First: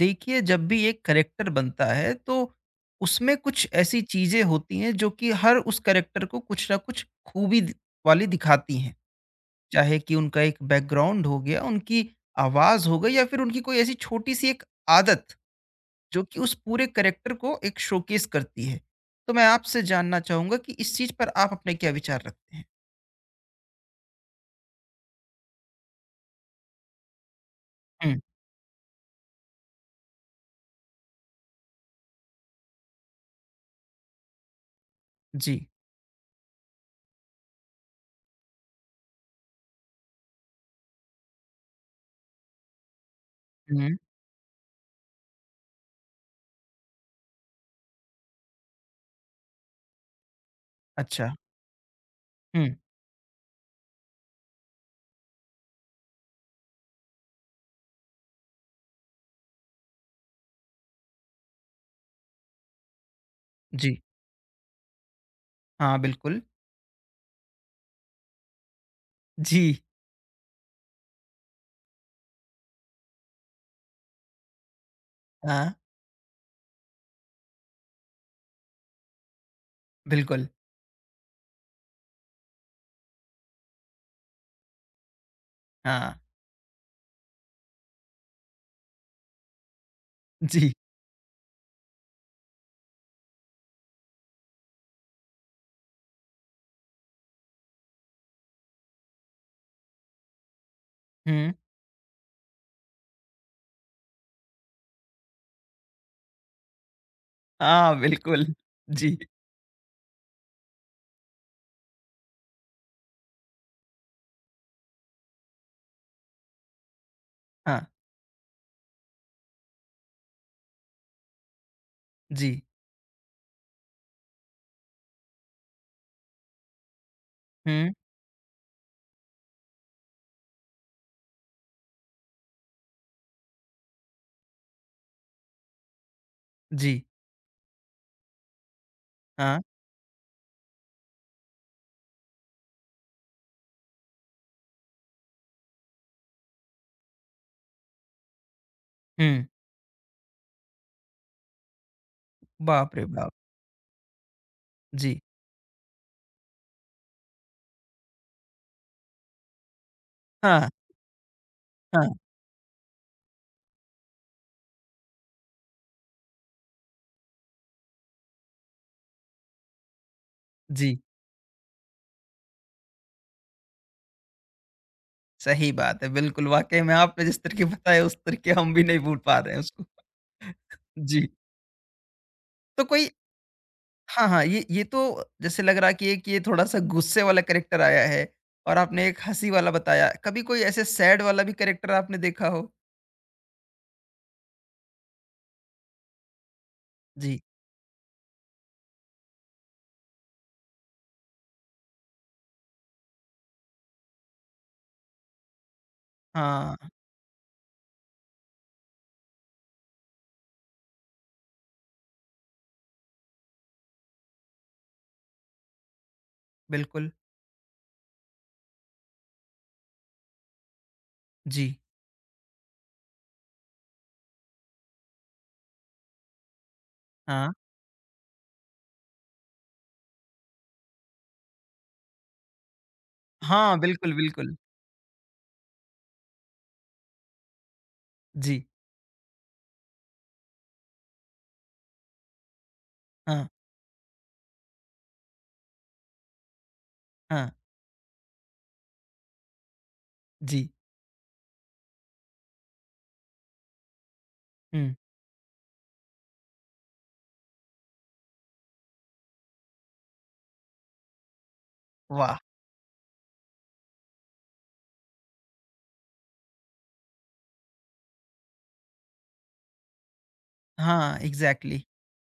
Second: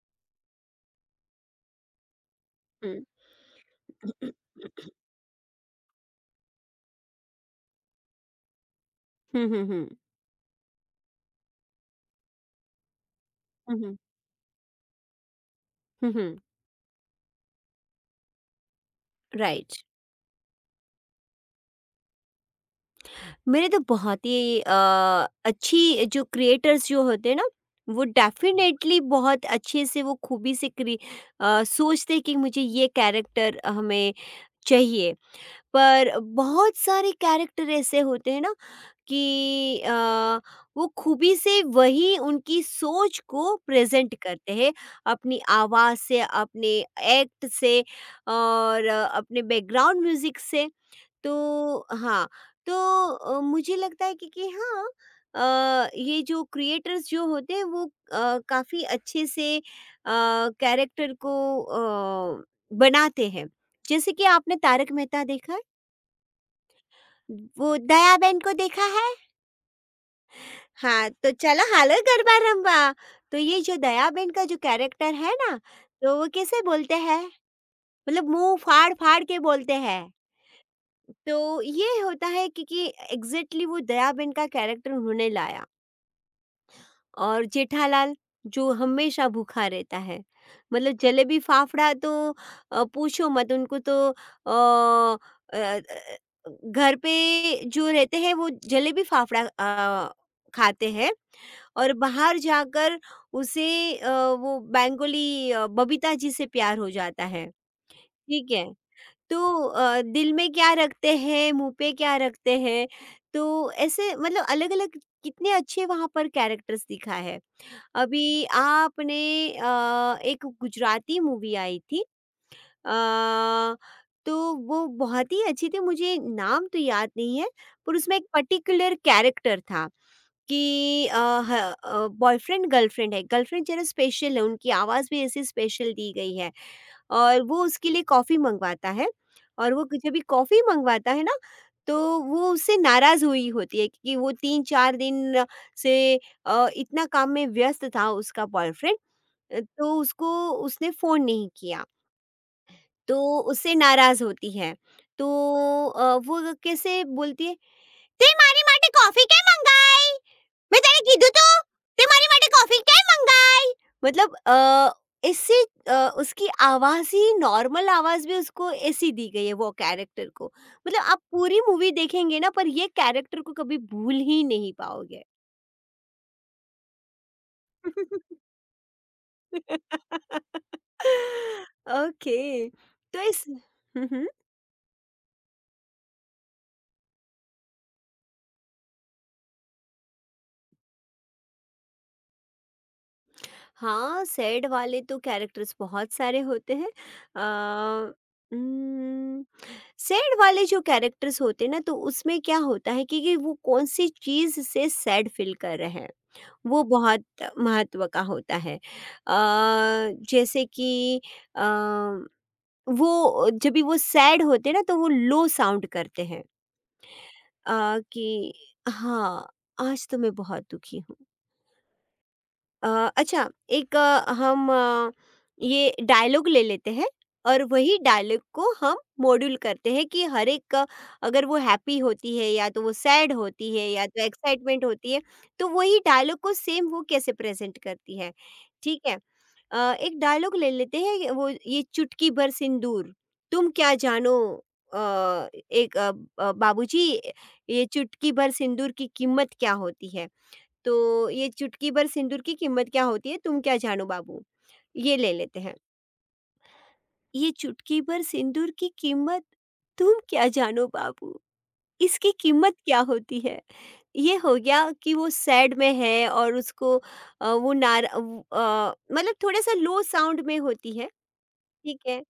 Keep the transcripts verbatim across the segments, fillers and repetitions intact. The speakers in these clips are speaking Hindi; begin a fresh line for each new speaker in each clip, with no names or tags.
देखिए, जब भी एक करेक्टर बनता है तो
हुँ।
उसमें कुछ ऐसी चीजें होती हैं जो कि हर उस करेक्टर को कुछ ना कुछ खूबी दि- वाली दिखाती हैं।
हुँ, हुँ, हुँ।
चाहे कि उनका एक बैकग्राउंड हो गया, उनकी आवाज हो गई, या फिर उनकी
हुँ,
कोई ऐसी
हुँ।
छोटी सी एक आदत
हुँ,
जो
हुँ।
कि उस पूरे करेक्टर को एक शोकेस करती है। तो मैं आपसे
राइट।
जानना चाहूंगा कि इस चीज पर आप अपने क्या विचार रखते हैं।
मेरे तो बहुत ही अ, अच्छी जो क्रिएटर्स जो होते हैं ना, वो
हम्म।
डेफ़िनेटली बहुत अच्छे से वो खूबी से क्रि अ, सोचते हैं कि मुझे ये कैरेक्टर हमें चाहिए।
जी।
पर बहुत सारे कैरेक्टर ऐसे होते हैं ना कि अ, वो खूबी से वही उनकी सोच को
हम्म।
प्रेज़ेंट करते हैं, अपनी आवाज़ से, अपने एक्ट से और अ, अपने बैकग्राउंड म्यूज़िक से।
अच्छा।
तो हाँ, तो
हम्म।
अ, मुझे लगता है कि कि हाँ अ, ये जो क्रिएटर्स जो होते हैं वो अ, काफ़ी अच्छे से अ, कैरेक्टर को अ, बनाते हैं।
जी।
जैसे कि आपने तारक मेहता देखा है?
हाँ, बिल्कुल।
वो दया बेन को देखा है?
जी।
हाँ, तो चलो हालो गरबा रंबा। तो ये जो दयाबेन का जो कैरेक्टर है ना,
हाँ,
तो वो कैसे बोलते हैं? मतलब मुँह फाड़-फाड़ के बोलते हैं।
बिल्कुल।
तो ये होता है क्योंकि एग्ज़ैक्टली वो दयाबेन का कैरेक्टर उन्होंने लाया।
हाँ।
और जेठालाल जो हमेशा भूखा रहता है।
जी।
मतलब जलेबी-फाफड़ा तो अ, पूछो मत उनको तो अ अ अ अ, घर पे जो रहते हैं वो जलेबी-फाफड़ा अ, खाते हैं।
हम्म।
और बाहर जाकर उसे अ, वो बेंगोली अ, बबीता जी से प्यार हो जाता है,
हाँ, बिल्कुल।
ठीक है।
जी।
तो अ, दिल में क्या रखते हैं, मुँह पे क्या रखते हैं, तो ऐसे मतलब अलग-अलग कितने अच्छे वहाँ पर कैरेक्टर्स दिखा है।
हाँ।
अभी आपने अ, एक गुजराती मूवी आई थी
जी।
अ, तो वो बहुत ही अच्छी थी, मुझे नाम तो याद नहीं है,
हुँ।
पर उसमें एक पर्टिकुलर कैरेक्टर था कि अ, ह अ, बॉयफ्रेंड गर्लफ्रेंड है, गर्लफ्रेंड ज़रा स्पेशल है, उनकी आवाज़ भी ऐसी स्पेशल दी गई है
जी।
और वो उसके लिए कॉफ़ी मँगवाता है
हाँ।
और वो जब भी कॉफ़ी मँगवाता है ना, तो वो उससे नाराज़ हुई होती है क्योंकि वो तीन चार दिन से अ, इतना काम में व्यस्त था उसका बॉयफ्रेंड
हुँ।
अ, तो उसको उसने फ़ोन नहीं किया।
बाप रे बाप!
तो उससे नाराज़ होती है।
जी।
तो अ, वो कैसे बोलती है, "તે મારી માટે કોફી કેમ મંગાઈ?
हाँ।
મેં તને કીધું તું, તે
हाँ।
મારી માટે કોફી કેમ મંગાઈ?" मतलब अ, इससे अ, उसकी आवाज़ ही नॉर्मल आवाज़ में उसको ऐसी दी गई है वो कैरेक्टर को।
जी।
मतलब आप पूरी मूवी देखेंगे ना पर ये कैरेक्टर को कभी भूल ही नहीं पाओगे।
सही बात है, बिल्कुल। वाक़ई में आपने जिस तरीके बताया उस तरीके हम भी नहीं भूल पा रहे हैं उसको। जी।
ओके,
तो कोई।
तो इस हुँ,
हाँ,
हुँ।
हाँ, ये ये तो जैसे लग रहा है कि एक ये थोड़ा-सा गुस्से वाला कैरेक्टर आया है, और आपने एक हँसी वाला बताया। कभी कोई ऐसे सैड वाला भी कैरेक्टर आपने देखा हो?
हाँ, सैड वाले तो कैरेक्टर्स बहुत सारे होते हैं।
जी।
अ, उम्म, सैड वाले जो कैरेक्टर्स होते हैं ना तो उसमें क्या होता है कि कि वो कौन-सी चीज़ से सैड फ़ील कर रहे हैं,
हाँ,
वो बहुत महत्व का होता है। अ, जैसे कि अ, वो जब भी वो सैड होते हैं ना तो वो लो साउंड करते हैं
बिल्कुल।
अ, कि हाँ, आज तो मैं बहुत दुखी हूँ।
जी।
अ, अच्छा एक अ, हम अ, ये डायलॉग ले लेते हैं
हाँ,
और वही डायलॉग को हम मॉड्यूल करते हैं कि हर एक अ, अगर वो हैप्पी होती है या तो वो सैड
हाँ,
होती है या
बिल्कुल,
तो
बिल्कुल।
एक्साइटमेंट होती है तो वही डायलॉग को सेम वो कैसे प्रेजेंट करती है
जी।
ठीक है अ, एक डायलॉग ले लेते हैं वो ये चुटकी भर सिंदूर
हाँ,
तुम क्या जानो अ, एक अ, अ, बाबूजी
हाँ।
ये चुटकी भर सिंदूर की कीमत क्या होती है
जी।
तो ये चुटकी भर सिंदूर की कीमत क्या होती है तुम क्या जानो बाबू
हुँ।
ये ले लेते हैं ये चुटकी भर सिंदूर की कीमत तुम क्या जानो बाबू इसकी
वाह!
कीमत क्या होती है ये हो गया कि वो सैड में है और उसको अ, वो नार वो, अ, मतलब थोड़ा सा लो साउंड में होती है
हाँ, एग्ज़ैक्टली।
ठीक है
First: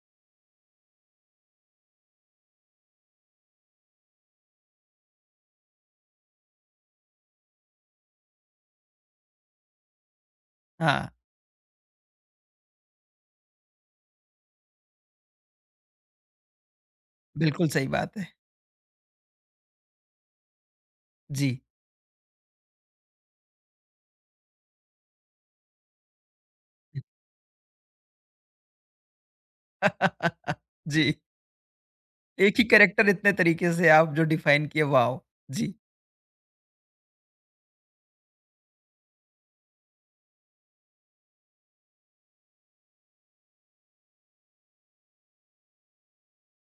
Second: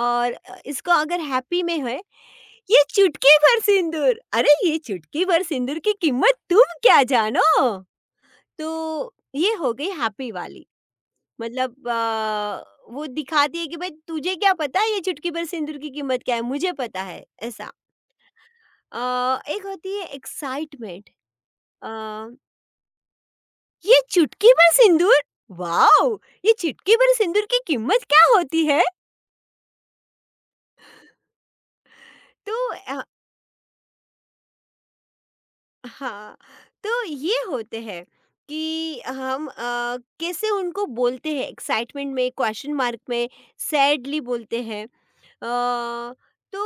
और अ, इसको अगर हैप्पी में है ये चुटकी भर सिंदूर अरे ये चुटकी भर सिंदूर की कीमत तुम क्या जानो तो ये हो गई हैप्पी वाली
हाँ,
मतलब अ, वो दिखाती है कि भाई तुझे क्या पता है ये चुटकी भर सिंदूर की कीमत क्या है मुझे पता है
बिल्कुल
ऐसा
सही बात है।
अ, एक होती है एक्साइटमेंट
जी।
ये चुटकी भर सिंदूर वाओ ये चुटकी भर सिंदूर की कीमत क्या होती है
जी।
तो
एक ही
अ,
कैरेक्टर इतने तरीके से आप जो डिफाइन किए, वॉव! जी।
हाँ तो ये होते हैं कि हम अ, कैसे उनको बोलते हैं एक्साइटमेंट में क्वेश्चन मार्क में सैडली बोलते हैं अ, तो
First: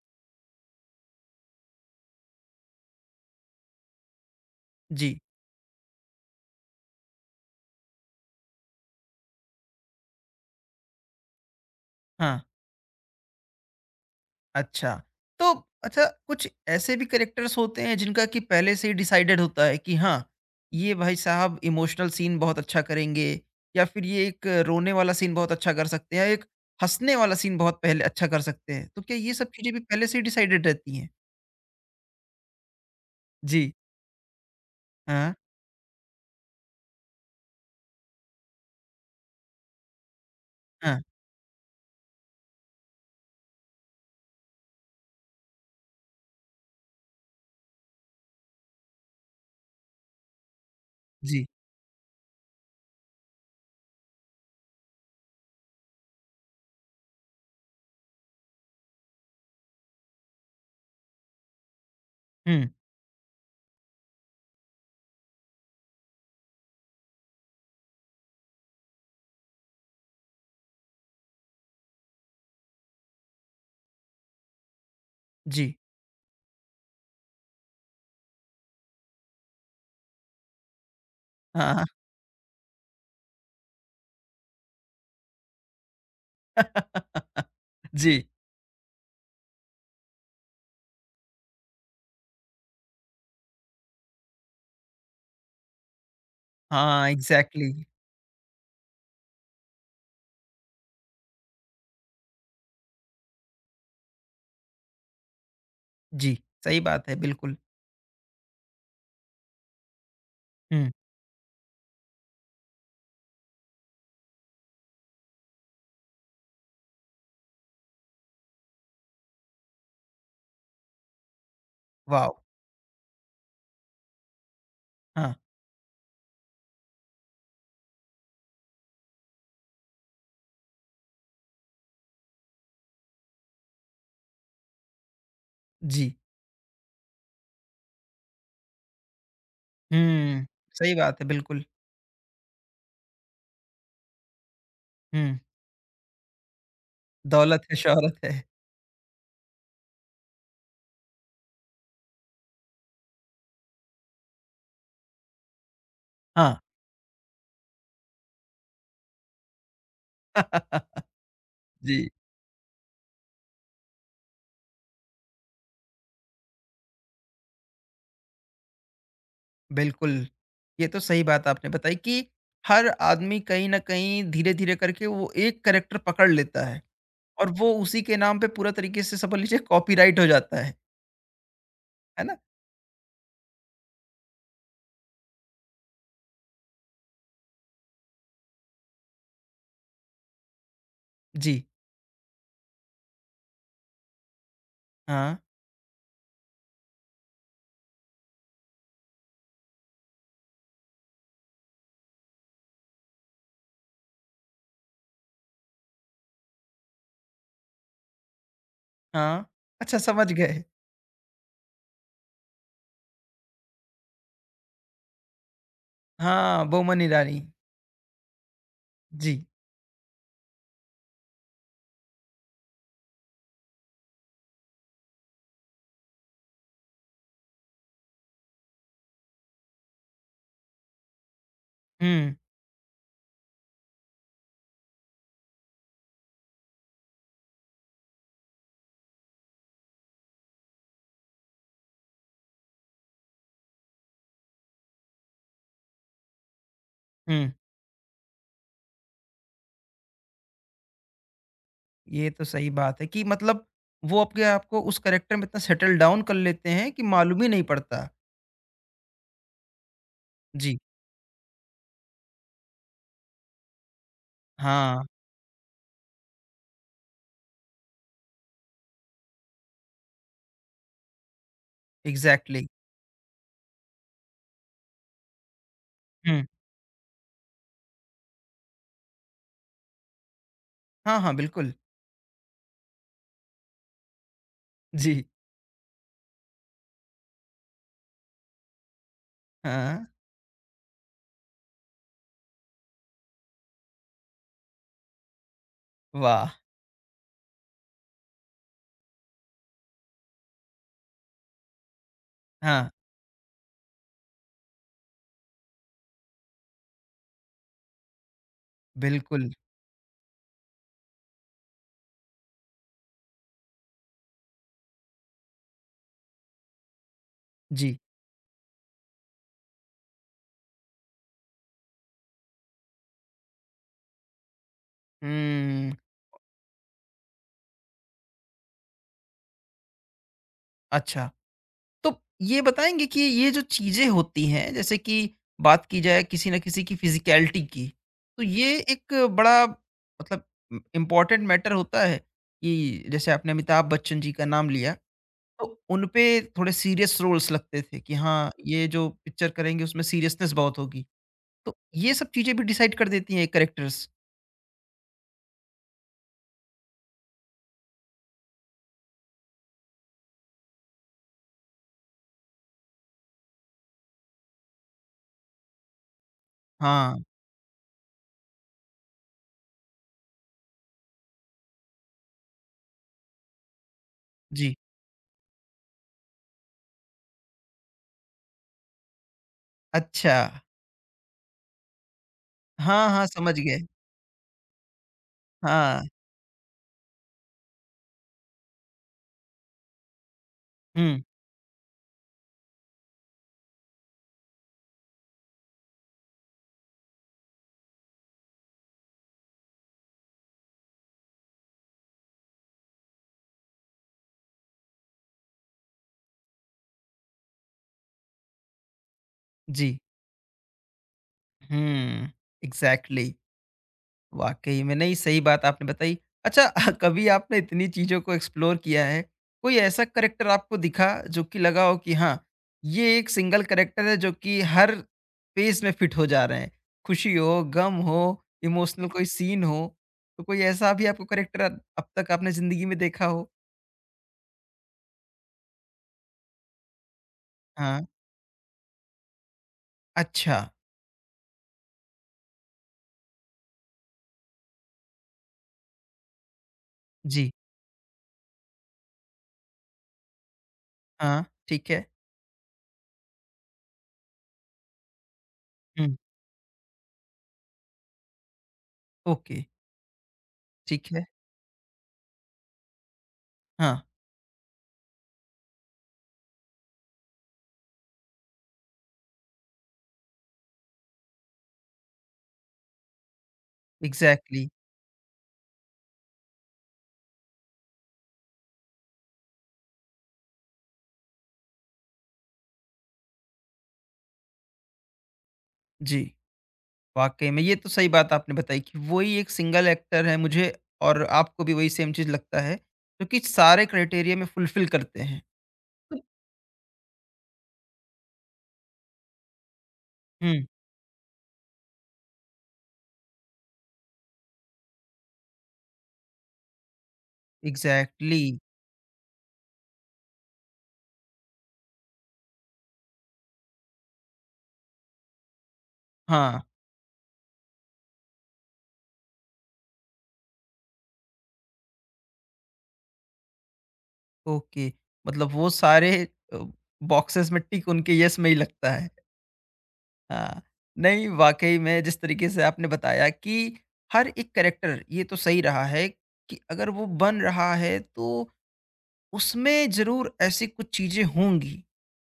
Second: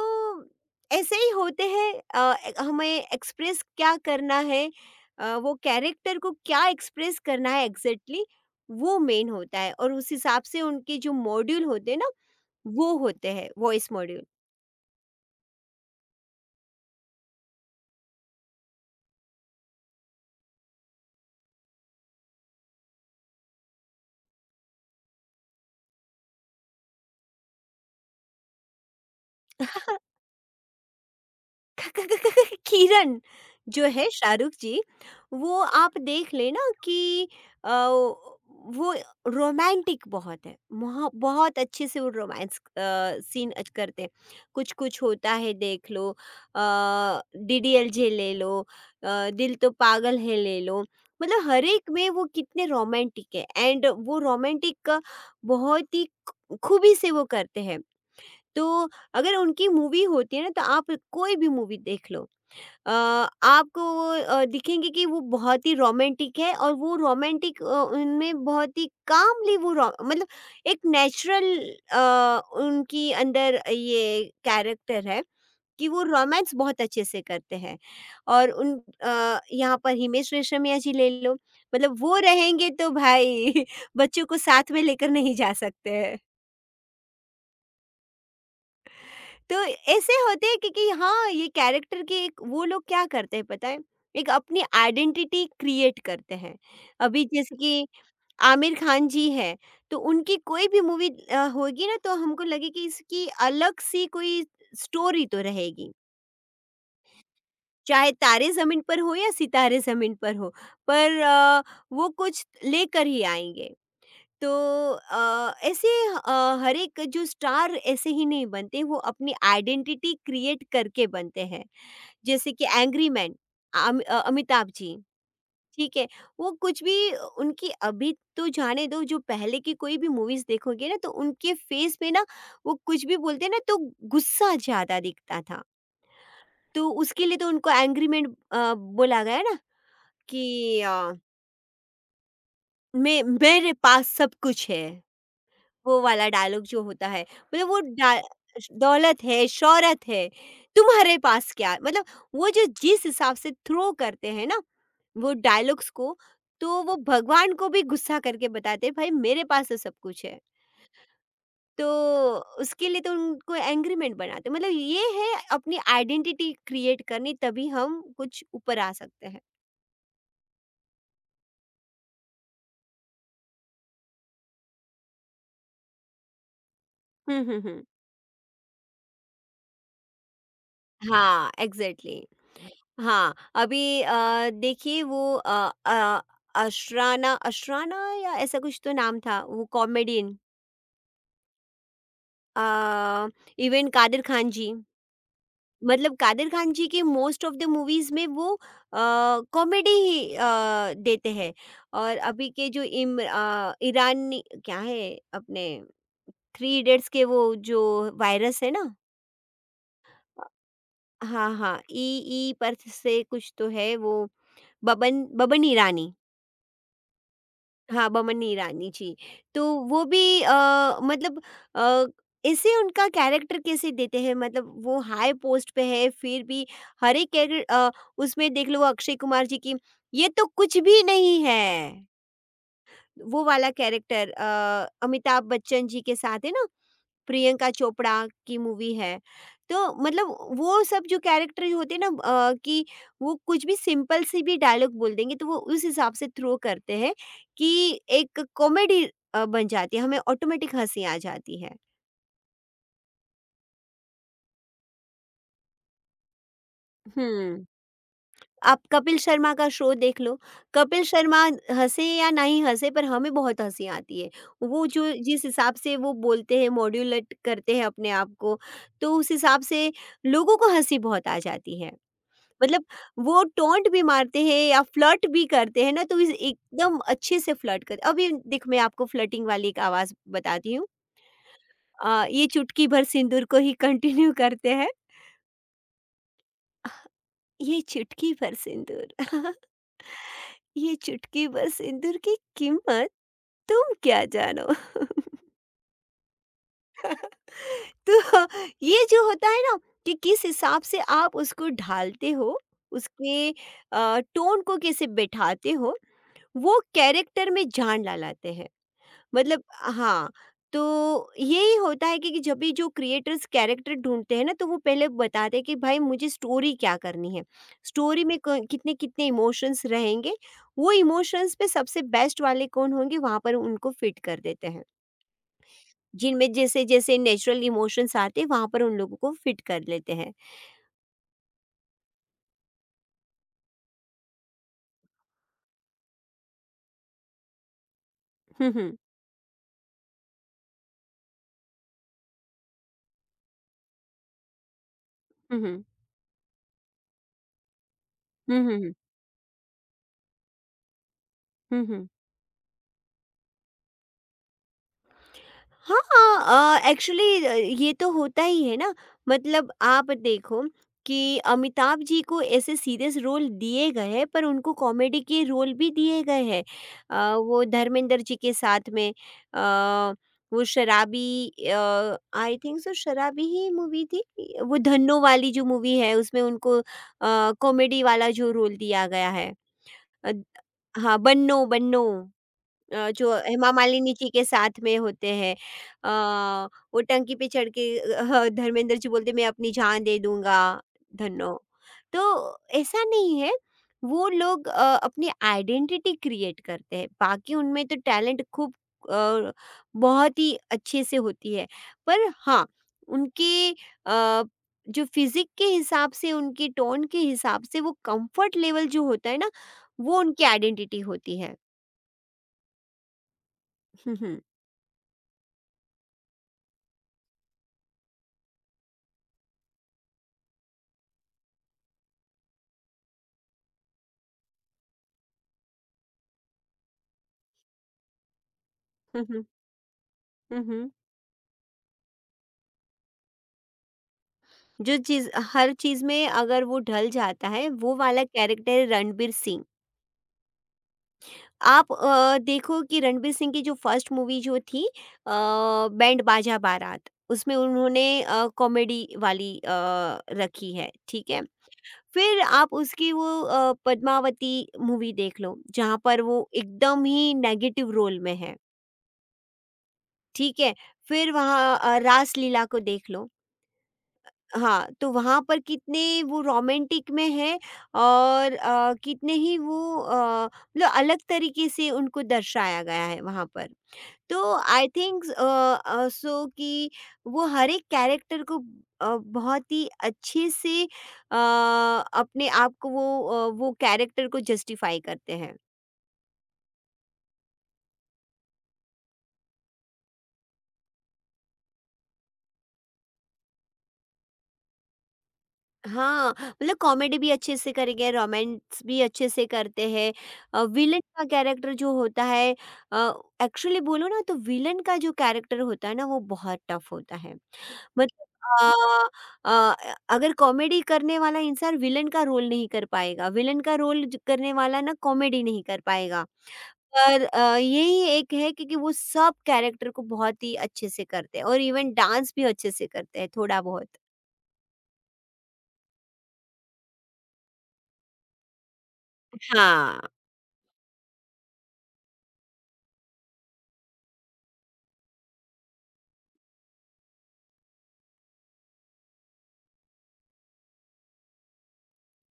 ऐसे ही होते हैं अ, ए हमें एक्सप्रेस क्या करना है
जी।
अ, वो कैरेक्टर को क्या एक्सप्रेस करना है एग्ज़ैक्टली वो मेन होता है और उस हिसाब से उनके जो मॉड्यूल होते हैं ना,
हाँ।
वो होते हैं, वॉइस मॉड्यूल।
अच्छा। तो अच्छा, कुछ ऐसे भी कैरेक्टर्स होते हैं जिनका कि पहले से ही डिसाइडेड होता है कि हाँ, ये भाई साहब इमोशनल सीन बहुत अच्छा करेंगे, या फिर ये एक रोने वाला सीन बहुत अच्छा कर सकते हैं, या एक हँसने वाला सीन बहुत पहले अच्छा कर सकते हैं। तो क्या ये सब चीज़ें भी पहले से ही डिसाइडेड रहती हैं?
किरण
जी।
जो है शाहरुख जी
हाँ,
वो आप देख लेना कि अ, वो रोमांटिक बहुत है
हाँ।
महा- बहुत अच्छे से वो रोमांस सीन करते हैं कुछ कुछ होता है देख लो डीडीएलजे ले लो अ, दिल तो पागल है ले लो
जी।
मतलब हर एक में वो कितने रोमांटिक है एंड वो रोमांटिक बहुत ही खू- खूबी से वो करते हैं तो अगर उनकी मूवी होती है ना तो आप कोई भी मूवी देख लो
हुँ।
अ, आपको वो अ, दिखेंगे कि वो बहुत ही रोमांटिक है और वो रोमांटिक अ, उनमें बहुत ही कामली वो रो- मतलब एक नेचुरल उनकी अंदर ये कैरेक्टर है
जी।
कि वो रोमांस बहुत अच्छे से करते हैं और उन अ, यहाँ पर हिमेश रेशमिया जी ले लो
हाँ, हाँ।
मतलब वो रहेंगे तो भाई बच्चों को साथ में लेकर नहीं जा सकते हैं
जी।
तो ऐसे होते हैं क्योंकि हाँ ये कैरेक्टर के एक वो लोग क्या करते हैं पता है एक अपनी आइडेंटिटी क्रिएट करते हैं
हाँ,
अभी जैसे
एग्ज़ैक्टली।
कि आमिर खान जी है तो उनकी कोई भी मूवी होगी ना तो हमको लगे कि इसकी अलग सी कोई स्टोरी तो रहेगी
जी। सही बात है, बिल्कुल।
चाहे तारे जमीन पर हो या सितारे जमीन पर हो
हुँ।
पर अ, वो कुछ लेकर ही आएंगे तो अ, ऐसे अ, हर एक जो स्टार ऐसे ही नहीं बनते वो अपनी आइडेंटिटी क्रिएट करके बनते हैं
वॉव!
जैसे कि angry man um uh, Amitabh ji,
हाँ,
ठीक है? वो कुछ भी उनकी अभी तो जाने दो, जो पहले की कोई भी मूवीज़ देखोगे ना तो उनके फेस पे ना वो कुछ भी बोलते हैं ना तो गुस्सा ज़्यादा दिखता था।
जी।
तो उसके लिए तो उनको एंग्री मैन अ, बोला गया ना
हुँ।
कि
सही
अ,
बात है, बिल्कुल।
मैं मेरे पास सब कुछ है।
हुँ।
वो वाला डायलॉग जो होता है
दौलत
मतलब
है,
वो डा
शोहरत है।
दौलत है, शौहरत है, तुम्हारे पास क्या है? मतलब वो जो जिस हिसाब से थ्रो करते हैं ना, वो डायलॉग्स को,
हाँ।
तो वो भगवान को भी गुस्सा करके बताते हैं, भाई मेरे पास तो सब कुछ है। तो
जी।
उसके लिए तो उनको एंग्री मैन बनाते हैं। मतलब ये है अपनी आइडेंटिटी क्रिएट करनी तभी हम कुछ ऊपर आ सकते हैं।
बिल्कुल। ये तो सही बात आपने बताई कि हर आदमी कहीं न कहीं धीरे-धीरे करके वो एक कैरेक्टर पकड़ लेता है,
हुँ,
और
हुँ,
वो
हुँ।
उसी के नाम पे पूरा तरीके से समझ लीजिए कॉपीराइट हो जाता है।
हाँ,
है
एग्ज़ैक्टली।
ना?
हाँ, अभी अ, देखिए वो अ अ, अशराना अशराना या ऐसा कुछ तो नाम था, वो कॉमेडियन
जी।
अ, इवन कादिर ख़ान जी,
हाँ,
मतलब कादिर ख़ान जी के मोस्ट ऑफ द मूवीज़ में वो अ, कॉमेडी ही अ, देते हैं और अभी के जो इम अ, ईरानी क्या है अपने थ्री इडियट्स के वो जो वायरस है ना
हाँ। अच्छा, समझ गए।
हाँ, हाँ, ई ई पर्थ से कुछ तो है वो बबन बबन ईरानी,
हाँ, बोमन ईरानी।
हाँ, बबन ईरानी जी।
जी।
तो वो भी अ, मतलब अ, ऐसे उनका कैरेक्टर कैसे देते हैं मतलब वो हाई पोस्ट पे है फिर भी हर एक कैरे अ, उसमें देख लो वो अक्षय कुमार जी की ये तो कुछ भी नहीं है।
हुँ,
वो वाला कैरेक्टर अ, अमिताभ बच्चन जी के साथ है ना प्रियंका चोपड़ा की मूवी है। तो मतलब वो सब जो कैरेक्टर जो होते हैं ना अ, कि वो कुछ भी सिंपल सी भी डायलॉग बोल देंगे तो वो उस हिसाब से थ्रो करते हैं
हुँ।
कि एक कॉमेडी अ, बन जाती है, हमें ऑटोमेटिक हँसी आ जाती है।
ये तो सही बात है कि मतलब वो आपके आपको उस कैरेक्टर में इतना सेटल डाउन कर लेते हैं कि मालूम ही नहीं
हुँ।
पड़ता।
आप कपिल शर्मा का शो देख लो,
जी।
कपिल शर्मा हँसे या नहीं हँसे पर हमें बहुत हँसी आती है। वो
हाँ,
जो जिस हिसाब से वो बोलते हैं, मॉड्यूलेट करते हैं अपने आप को, तो उस हिसाब से लोगों को हँसी बहुत आ जाती है।
इग्ज़ैक्टली।
मतलब वो टोंट भी मारते हैं या फ्लर्ट भी करते हैं ना तो इस
हुँ।
एकदम अच्छे से फ्लर्ट करते अभी देख मैं आपको फ्लर्टिंग वाली एक आवाज़ बताती हूँ
हाँ, हाँ, बिल्कुल।
अ, ये चुटकी भर सिंदूर को ही कंटिन्यू करते हैं
जी।
ये चुटकी भर सिंदूर
हाँ।
ये चुटकी भर सिंदूर की कीमत तुम क्या जानो
वाह!
तो ये जो होता है ना कि किस हिसाब से आप उसको ढालते हो
हाँ,
उसके टोन को कैसे बैठाते हो वो कैरेक्टर में जान ला लाते हैं
बिल्कुल।
मतलब हाँ, तो यही होता है कि कि जब भी जो क्रिएटर्स कैरेक्टर ढूँढते हैं ना, तो वो पहले बताते हैं कि भाई मुझे स्टोरी क्या करनी है।
जी।
स्टोरी में क कितने-कितने इमोशंस रहेंगे, वो इमोशंस पे सबसे बेस्ट वाले कौन होंगे वहाँ पर उनको फिट कर देते हैं।
हुँ।
जिनमें जैसे-जैसे नेचुरल इमोशंस आते हैं वहाँ पर उन लोगों को फिट कर लेते हैं।
अच्छा। तो ये बताएँगे कि ये जो चीज़ें होती हैं, जैसे कि बात की जाए किसी न किसी की फ़िज़िकैलिटी की, तो
हुँ,
ये
हुँ।
एक बड़ा, मतलब इम्पोर्टेंट मैटर होता है, कि जैसे आपने अमिताभ बच्चन जी का नाम लिया।
हुँ,
तो
हुँ।
उनपे थोड़े सीरियस रोल्स लगते थे कि हाँ,
हुँ, हुँ,
ये
हुँ।
जो पिक्चर करेंगे उसमें सीरियसनेस बहुत होगी। तो
हुँ, हुँ।
ये सब चीज़ें भी डिसाइड कर देती हैं कैरेक्टर्स।
हाँ, अ, एक्चुअली अ, ये तो होता ही है ना मतलब आप देखो कि अमिताभ जी को ऐसे सीरियस रोल दिए गए हैं पर उनको कॉमेडी के रोल भी दिए गए हैं।
हाँ,
अ, वो धर्मेंद्र जी के साथ में अ, वो शराबी अ, आई थिंक सो शराबी ही मूवी थी।
जी।
वो धन्नो वाली जो मूवी है उसमें उनको अ, कॉमेडी वाला जो रोल दिया गया है। अ,
अच्छा।
हाँ, बन्नो, बन्नो।
हाँ,
अ,
हाँ,
जो
समझ
हेमा
गए।
मालिनी जी के साथ में होते हैं
हाँ।
अ, वो टंकी पे चढ़ के अ, धर्मेंद्र जी बोलते मैं अपनी जान दे दूँगा
हुँ।
धन्नो। तो ऐसा नहीं है, वो लोग अ, अपनी आइडेंटिटी क्रिएट करते हैं, बाकी उनमें तो टैलेंट खूब अ, बहुत ही अच्छे से होती है। पर हाँ, उनके अ, जो फ़िज़िक के हिसाब से, उनके टोन के हिसाब से वो कम्फ़र्ट लेवल जो होता है ना,
जी।
वो उनकी आइडेंटिटी होती है।
हुँ। इग्ज़ैक्टली। वाक़ई में, नहीं, सही बात आपने बताई। अच्छा, कभी आपने इतनी चीज़ों को एक्सप्लोर किया है, कोई ऐसा करैक्टर आपको दिखा जो कि लगा हो कि हाँ, ये एक सिंगल करैक्टर है जो कि हर फ़ेज़ में फिट हो जा रहे हैं? खुशी हो, गम हो, इमोशनल कोई सीन हो, तो कोई
हुँ।
ऐसा भी आपको करैक्टर अब अब तक आपने ज़िंदगी में देखा हो?
जो चीज़ हर चीज़ में अगर वो ढल जाता है, वो
हाँ,
वाला कैरेक्टर है रणबीर सिंह।
अच्छा।
आप अ, देखो कि रणबीर सिंह की जो फर्स्ट मूवी जो थी अ, बैंड बाजा बारात,
जी।
उसमें उन्होंने अ, कॉमेडी वाली अ, रखी है, ठीक है?
हाँ, ठीक है।
फिर आप उसकी वो अ, पद्मावती मूवी देख लो, जहाँ
हुँ।
पर वो एकदम ही नेगेटिव रोल में है,
ओके,
ठीक है?
ठीक है।
फिर वहाँ अ, रासलीला को देख लो।
हाँ,
हाँ, तो वहाँ पर कितने वो रोमांटिक में है और अ, कितने ही वो अ, मतलब अलग तरीके से उनको दर्शाया गया है वहाँ पर। तो
एग्ज़ैक्टली।
आई थिंक अ अ, सो कि वो हर एक कैरेक्टर को अ, बहुत ही अच्छे से अ, अपने आप को वो अ, वो कैरेक्टर को जस्टिफ़ाई करते हैं।
जी। वाक़ई में, ये तो सही बात आपने बताई कि वही एक सिंगल एक्टर है मुझे, और आपको भी वही सेम चीज़ लगता है, क्योंकि सारे क्राइटेरिया में फुलफ़िल करते हैं।
हाँ, मतलब कॉमेडी भी अच्छे से करेंगे, रोमांस भी अच्छे से करते हैं। अ,
हुँ।
विलेन का कैरेक्टर जो होता है अ, एक्चुअली बोलूँ ना तो विलेन का जो कैरेक्टर होता है ना वो बहुत टफ होता है। मतलब
एग्ज़ैक्टली।
अ अ, अगर कॉमेडी करने वाला इंसान विलेन का रोल नहीं कर पाएगा, विलेन का रोल ज करने वाला ना कॉमेडी नहीं कर पाएगा।
हाँ,
पर अ, यही एक है क्योंकि वो सब कैरेक्टर को बहुत ही अच्छे से करते हैं और इवन डांस भी अच्छे से करते हैं थोड़ा बहुत।
ओके। मतलब वो सारे अ, बॉक्सेस में टिक उनके येस में ही लगता है।
हाँ।
हाँ। नहीं, वाक़ई में जिस तरीके से आपने बताया कि हर एक कैरेक्टर, ये तो सही रहा है कि अगर वो बन रहा है तो उसमें ज़रूर ऐसी कुछ चीज़ें होंगी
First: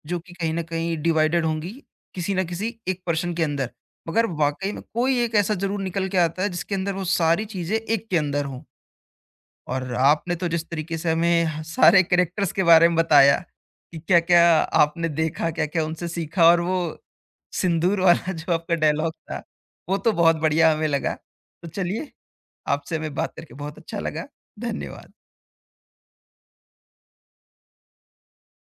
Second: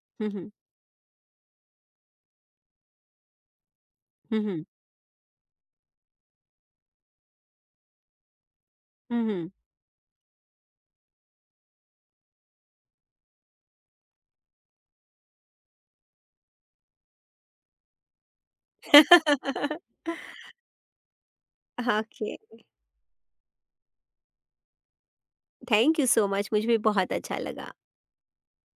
जो
हुँ,
कि
हुँ।
कहीं न कहीं डिवाइडेड होंगी, किसी न किसी एक पर्सन के अंदर। मगर
हुँ, हुँ।
वाक़ई में कोई एक ऐसा ज़रूर निकल के आता है जिसके अंदर वो सारी चीज़ें एक के अंदर हों।
हुँ, हुँ।
और आपने तो जिस तरीके से हमें ह सारे कैरेक्टर्स के बारे में बताया कि क्या-क्या आपने देखा, क्या-क्या उनसे सीखा, और वो सिंदूर वाला जो आपका डायलॉग था, वो तो बहुत बढ़िया हमें लगा। तो चलिए,
ओके,
आपसे हमें बात करके बहुत अच्छा लगा। धन्यवाद।
थैंक यू सो मच मुझे भी बहुत अच्छा लगा।